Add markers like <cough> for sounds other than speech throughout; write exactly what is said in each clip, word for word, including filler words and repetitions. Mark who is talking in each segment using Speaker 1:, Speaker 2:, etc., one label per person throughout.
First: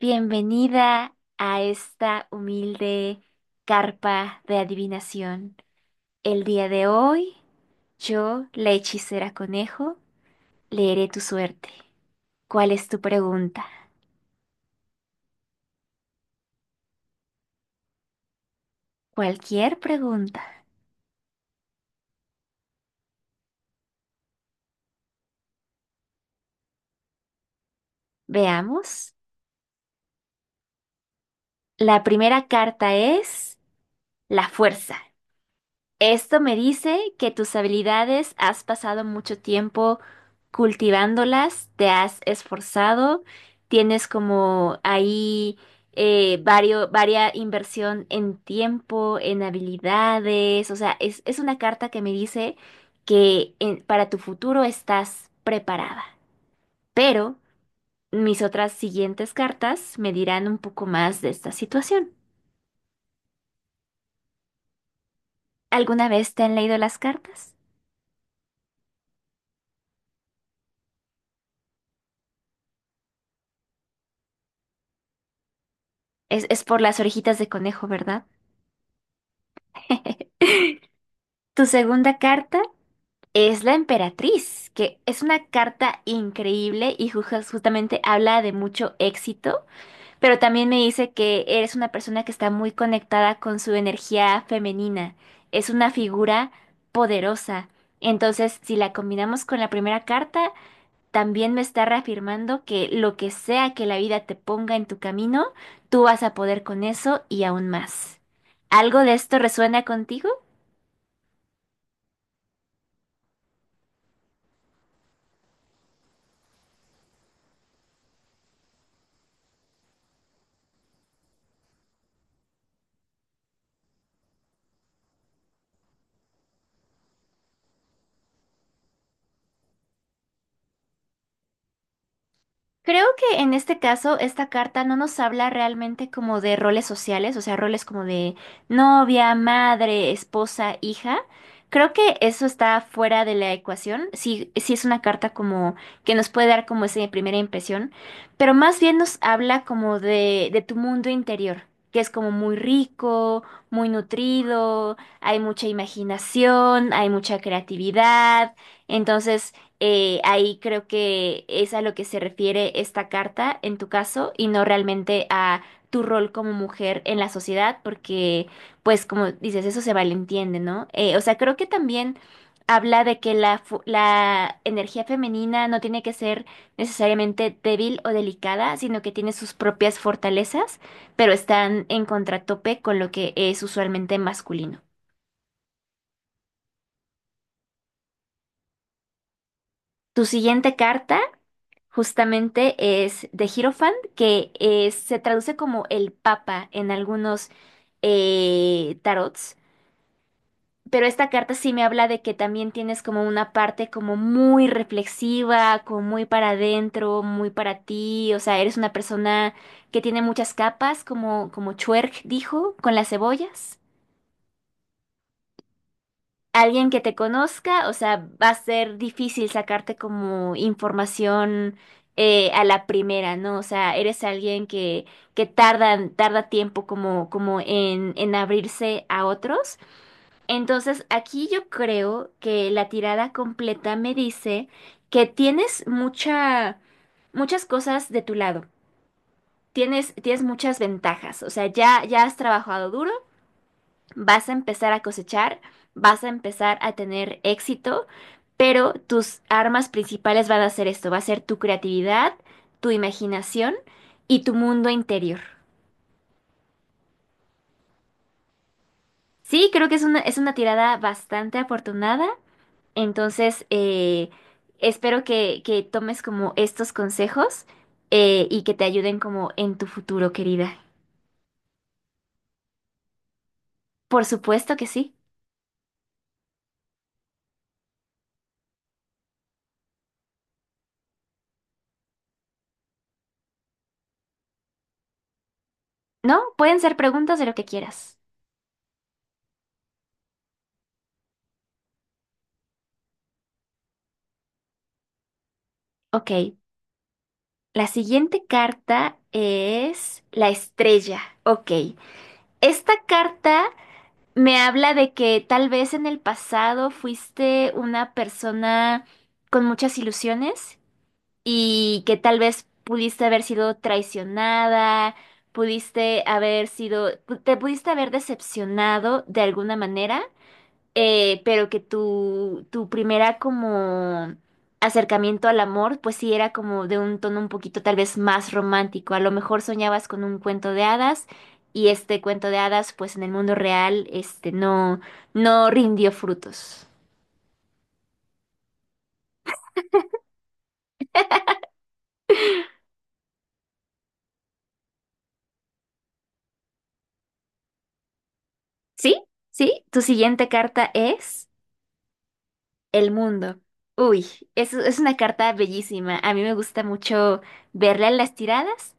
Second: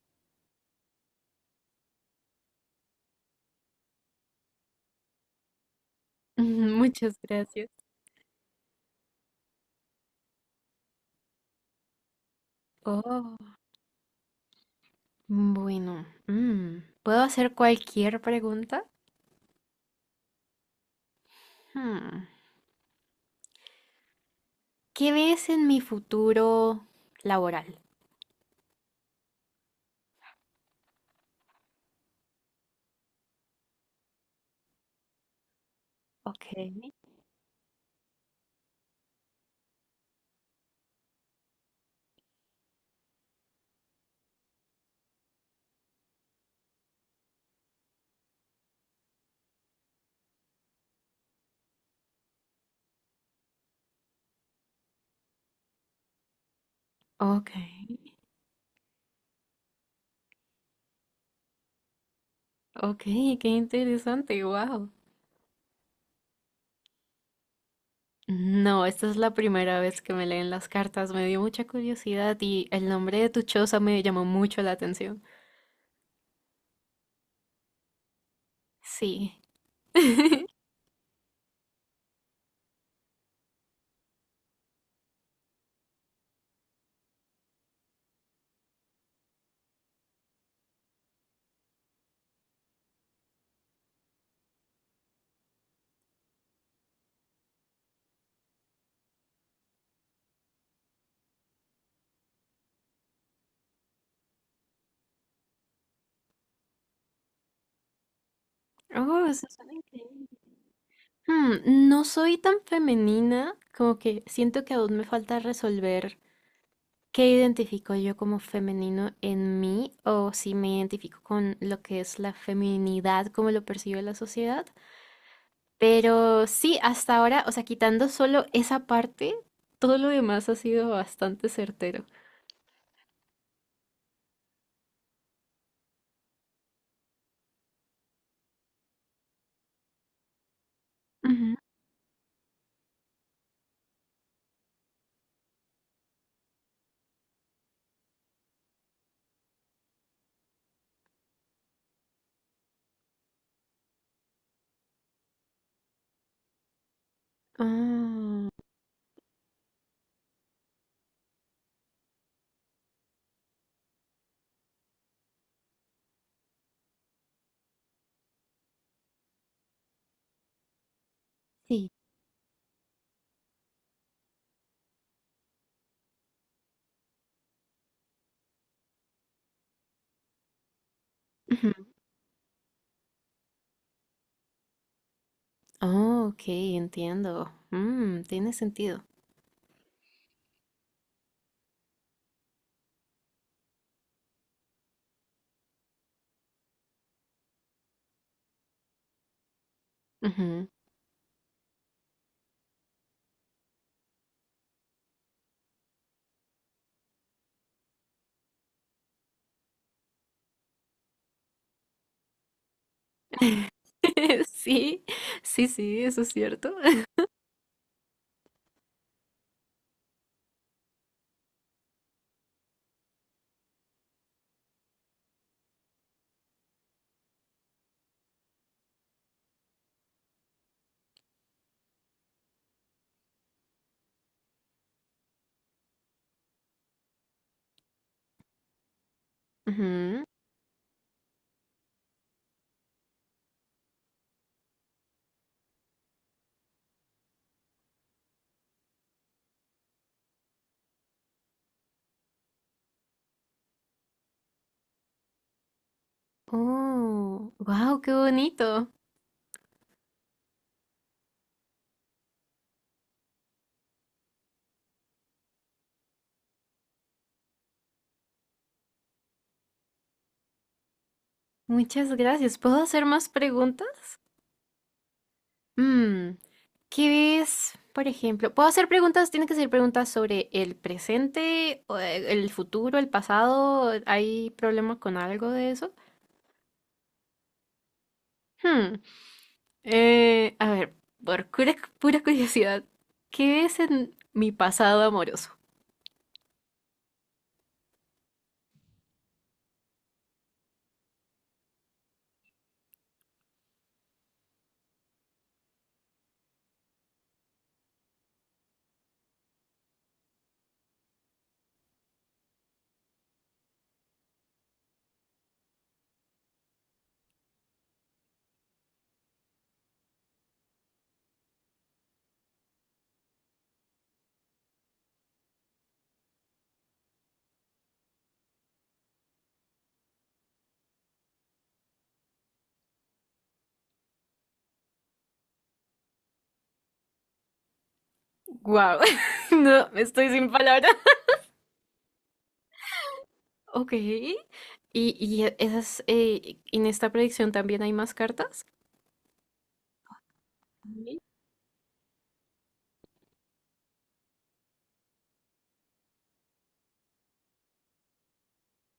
Speaker 1: Bienvenida a esta humilde carpa de adivinación.
Speaker 2: <laughs>
Speaker 1: El día de
Speaker 2: Muchas
Speaker 1: hoy,
Speaker 2: gracias.
Speaker 1: yo, la hechicera conejo, leeré tu suerte. ¿Cuál es tu
Speaker 2: Oh,
Speaker 1: pregunta?
Speaker 2: bueno. mm, ¿Puedo hacer cualquier pregunta?
Speaker 1: Cualquier pregunta.
Speaker 2: Hmm, ¿Qué ves en mi futuro laboral?
Speaker 1: Veamos. La primera carta es la fuerza. Esto
Speaker 2: Ok,
Speaker 1: me dice que tus habilidades has pasado mucho tiempo cultivándolas, te has esforzado, tienes como ahí eh, vario- varia inversión en tiempo, en habilidades, o sea, es, es una carta que me dice que en- para tu futuro estás preparada. Pero
Speaker 2: ok,
Speaker 1: mis otras siguientes cartas me dirán un poco más de esta situación.
Speaker 2: ok, qué interesante, wow.
Speaker 1: ¿Alguna vez te han leído las cartas?
Speaker 2: No, esta es la primera vez que me leen las cartas. Me dio mucha curiosidad y el nombre de tu choza me llamó mucho la atención.
Speaker 1: Es, es por las orejitas de conejo, ¿verdad?
Speaker 2: Sí. <laughs>
Speaker 1: Tu segunda carta es la emperatriz, que es una carta increíble y ju- justamente habla de mucho éxito, pero también me dice que eres una persona que está muy conectada con su energía femenina. Es una figura poderosa. Entonces, si la combinamos con la primera carta, también me está reafirmando que lo que sea que la vida te ponga en tu camino, tú vas a poder con eso y aún más. ¿Algo de
Speaker 2: Oh,
Speaker 1: esto
Speaker 2: eso suena
Speaker 1: resuena contigo?
Speaker 2: increíble. Hmm, no soy tan femenina, como que siento que aún me falta resolver ¿qué identifico yo como femenino en mí o si me identifico con lo que es la feminidad, como lo percibe la sociedad? Pero sí, hasta ahora, o sea, quitando solo esa parte, todo lo demás ha sido bastante certero.
Speaker 1: Creo que en este caso esta carta no nos habla realmente como de roles sociales, o sea, roles como de novia, madre, esposa, hija.
Speaker 2: Ujú.
Speaker 1: Creo que eso está fuera de la ecuación. Sí, sí es una carta como que nos puede dar como esa primera impresión, pero más bien nos habla como de, de tu mundo interior, que es como muy rico, muy nutrido, hay mucha imaginación, hay mucha
Speaker 2: Ah,
Speaker 1: creatividad. Entonces eh, ahí creo que es a lo que se refiere esta carta en tu caso y no realmente a tu rol como mujer en la sociedad, porque pues como dices, eso se malentiende, ¿no? Eh, o sea, creo que
Speaker 2: sí.
Speaker 1: también habla de que la, fu- la energía femenina no tiene que ser necesariamente débil o delicada, sino que tiene sus propias fortalezas, pero
Speaker 2: Ujú.
Speaker 1: están en contratope con lo que es usualmente masculino.
Speaker 2: Oh, ok, entiendo. Mm, tiene sentido.
Speaker 1: Tu siguiente carta justamente es de Hierophant, que es- se traduce como el Papa en algunos eh, tarots.
Speaker 2: Ujú.
Speaker 1: Pero esta carta sí me habla de que también tienes como una parte como muy reflexiva, como muy para adentro, muy para ti. O sea, eres una persona que tiene muchas capas, como, como Chuerg dijo, con las cebollas.
Speaker 2: <laughs> Sí, sí, sí, eso es cierto.
Speaker 1: Alguien que te
Speaker 2: <laughs>
Speaker 1: conozca, o sea, va a ser difícil sacarte como información eh, a la primera, ¿no? O sea, eres alguien que, que tarda, tarda tiempo como, como en, en abrirse a otros. Entonces, aquí yo creo que la tirada completa me dice que tienes mucha, muchas cosas de tu lado. Tienes,
Speaker 2: Ujú.
Speaker 1: tienes muchas ventajas, o sea, ya, ya has trabajado duro, vas a empezar a cosechar, vas a empezar a tener éxito, pero tus armas principales van a ser esto, va a ser tu creatividad, tu imaginación y tu mundo interior.
Speaker 2: Oh, wow, qué bonito.
Speaker 1: Sí, creo que es una, es una tirada bastante afortunada, entonces eh, espero que, que tomes como estos consejos, eh, y que te ayuden como en tu futuro, querida.
Speaker 2: Muchas gracias. ¿Puedo hacer más preguntas?
Speaker 1: Por supuesto que sí.
Speaker 2: Mm, ¿qué es, por ejemplo? ¿Puedo hacer preguntas? ¿Tienen que ser preguntas sobre el presente, o, eh, el futuro, el pasado? ¿Hay problema con algo de eso?
Speaker 1: No, pueden ser preguntas de lo que quieras.
Speaker 2: Hmm, eh, a ver, por pura, pura curiosidad, ¿qué es en mi pasado amoroso?
Speaker 1: Ok. La siguiente carta es la estrella. Ok. Esta carta me habla de que tal vez en el pasado fuiste una persona con muchas ilusiones y que tal vez pudiste haber sido traicionada, pudiste haber sido, te pudiste haber decepcionado de alguna manera, eh, pero que tu, tu primera como acercamiento al amor, pues sí era como de un tono un poquito tal vez más romántico. A lo mejor soñabas con un cuento de hadas y este cuento de hadas, pues en el mundo real, este no, no rindió frutos.
Speaker 2: Wow, <laughs> no, estoy sin palabras. Ok. ¿Y, y esas, eh, en esta predicción también hay más cartas?
Speaker 1: ¿Sí? ¿Sí? Tu siguiente carta
Speaker 2: Sí.
Speaker 1: es el mundo. Uy, es, es una carta bellísima. A mí me gusta mucho verla en las tiradas.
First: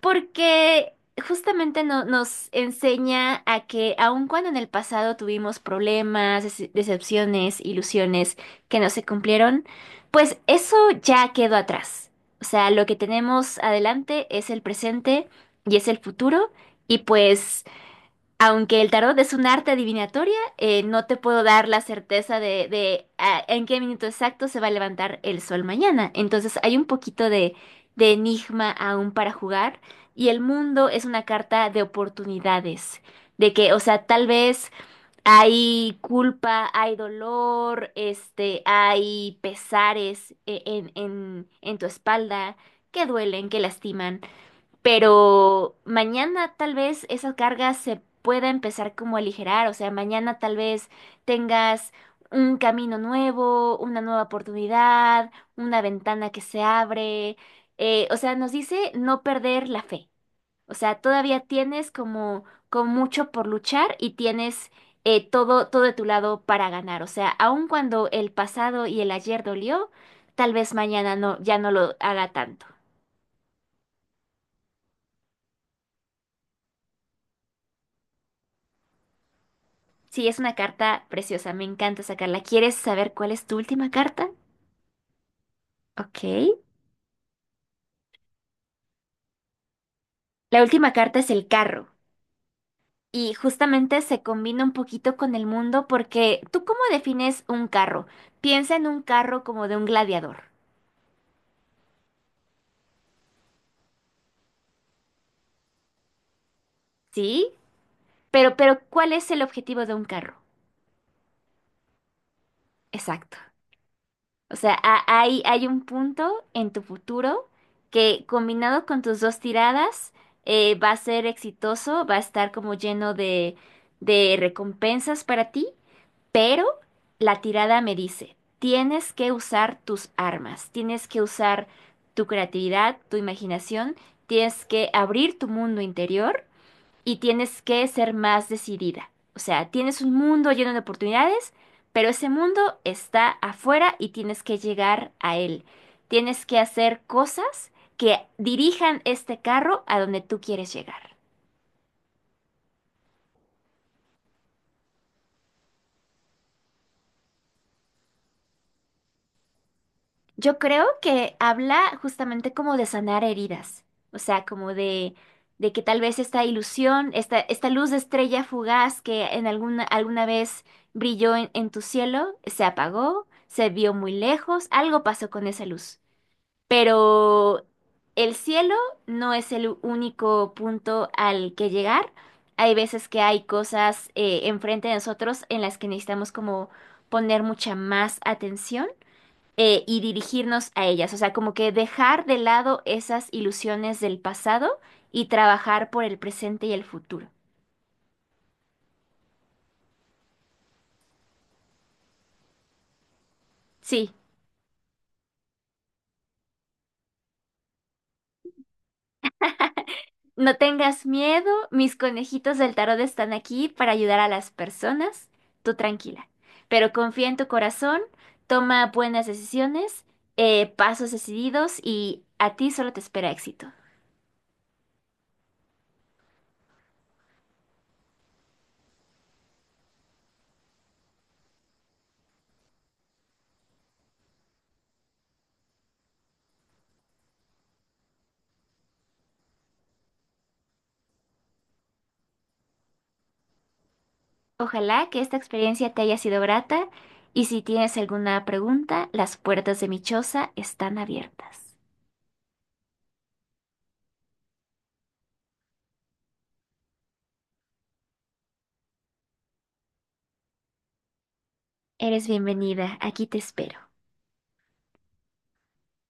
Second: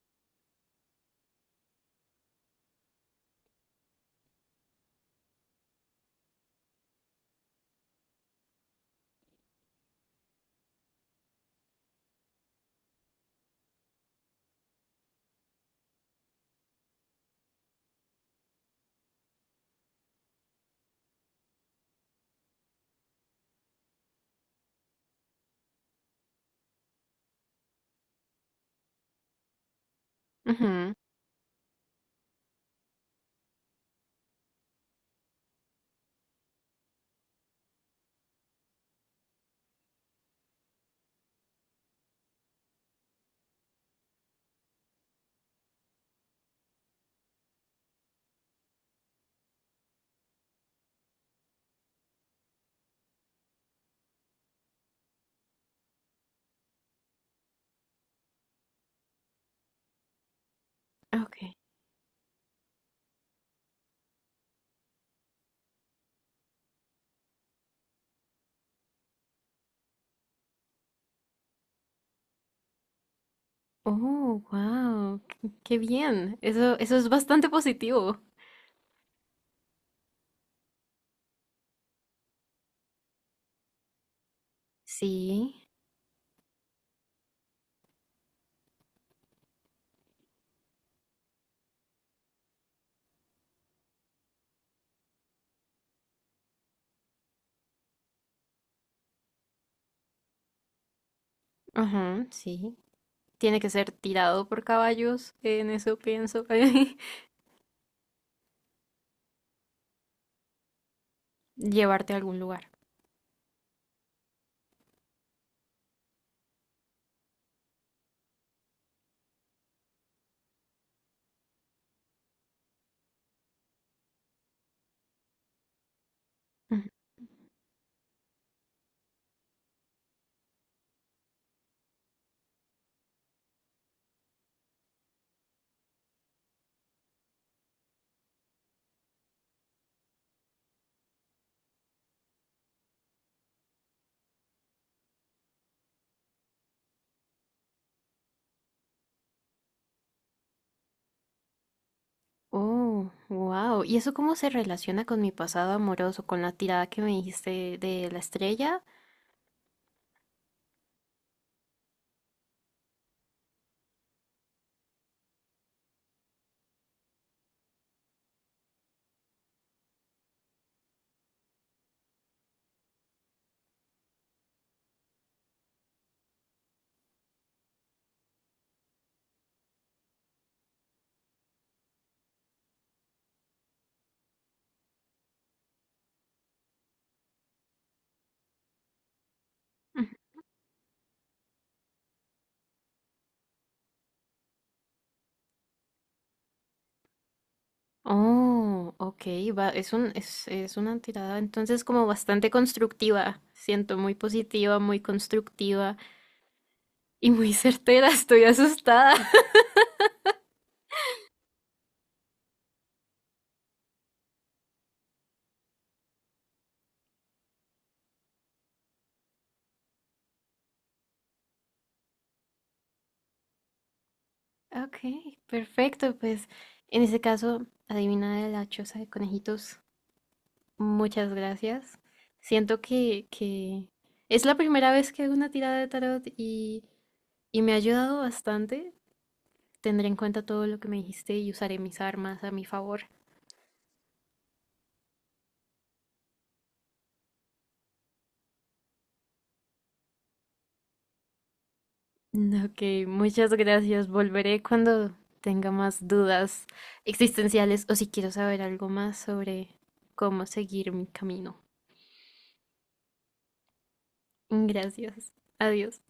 Speaker 1: Porque justamente no- nos enseña a que aun cuando en el pasado tuvimos problemas, dece- decepciones, ilusiones que no se cumplieron, pues eso ya quedó atrás. O sea, lo que tenemos adelante es el presente y es el futuro, y pues aunque el tarot es un arte adivinatoria, eh, no te puedo dar la certeza de, de, ah, en qué minuto exacto se va a levantar el sol mañana. Entonces hay un poquito de, de enigma aún para jugar, y el mundo
Speaker 2: Ujú.
Speaker 1: es una carta de oportunidades. De que, o sea, tal vez hay culpa, hay dolor, este, hay pesares, eh, en, en, en tu espalda que duelen, que lastiman. Pero mañana tal vez esa carga se pueda empezar como a aligerar, o sea, mañana tal vez tengas un camino nuevo, una nueva oportunidad, una ventana que se abre. Eh, o sea, nos dice no perder la fe. O sea, todavía
Speaker 2: Ok.
Speaker 1: tienes como, como mucho por luchar y tienes, eh, todo, todo de tu lado para ganar. O sea, aun cuando el pasado y el ayer dolió, tal vez mañana no, ya no lo hará tanto.
Speaker 2: Oh, wow, qué bien. Eso, eso es bastante positivo.
Speaker 1: Sí, es una carta preciosa, me encanta sacarla. ¿Quieres saber cuál es tu última carta?
Speaker 2: Sí,
Speaker 1: Ok. La última carta es el carro. Y justamente se combina un poquito con el mundo porque ¿tú cómo defines un carro? Piensa en un carro como de un gladiador,
Speaker 2: ajá, sí. Tiene que ser tirado por caballos, en eso pienso. <laughs>
Speaker 1: ¿sí? Pero, pero, ¿cuál es el objetivo de un carro?
Speaker 2: Llevarte a algún lugar.
Speaker 1: Exacto. O sea, ha- hay, hay un punto en tu futuro que combinado con tus dos tiradas, eh, va a ser exitoso, va a estar como lleno de, de recompensas para ti, pero
Speaker 2: Ujú.
Speaker 1: la tirada me dice, tienes que usar tus armas, tienes que usar tu creatividad, tu imaginación, tienes que abrir tu mundo interior y tienes que ser más decidida. O sea, tienes un mundo lleno de oportunidades, pero ese mundo está afuera y tienes que llegar a él. Tienes que hacer cosas que dirijan este carro a donde tú quieres llegar.
Speaker 2: Oh, wow. ¿Y eso cómo se relaciona con mi pasado amoroso, con la tirada que me dijiste de la estrella?
Speaker 1: Yo creo que habla justamente como de sanar heridas, o sea, como de, de que tal vez esta ilusión, esta, esta luz de estrella fugaz que en alguna, alguna vez brilló en, en tu cielo, se apagó, se vio muy lejos, algo pasó con esa luz. Pero el cielo no es el único punto al que llegar. Hay veces que hay cosas, eh, enfrente de nosotros en las que necesitamos como poner mucha más atención, eh, y
Speaker 2: Ujú.
Speaker 1: dirigirnos a ellas, o sea, como que dejar de lado esas ilusiones del pasado y trabajar por el presente y el futuro.
Speaker 2: Oh, ok, va, es un, es, es una tirada entonces como bastante constructiva. Siento
Speaker 1: Sí,
Speaker 2: muy positiva, muy constructiva y muy certera. <laughs> Estoy asustada.
Speaker 1: no tengas miedo, mis conejitos del tarot están aquí para ayudar a las personas, tú tranquila, pero confía en tu corazón, toma buenas decisiones, eh, pasos decididos y a ti solo te espera éxito.
Speaker 2: Ok, perfecto. Pues en ese caso, adivina de la choza de conejitos. Muchas gracias. Siento que, que es la primera vez que hago una tirada de tarot y, y me ha ayudado bastante. Tendré en cuenta todo lo que me dijiste y usaré mis armas a mi favor.
Speaker 1: Ojalá que esta experiencia te haya sido grata y si tienes alguna pregunta, las puertas de mi choza están abiertas.
Speaker 2: Ok, muchas gracias. Volveré cuando tenga más dudas existenciales o si quiero saber algo más sobre cómo seguir mi camino.
Speaker 1: Eres bienvenida, aquí te espero.
Speaker 2: Gracias. Adiós.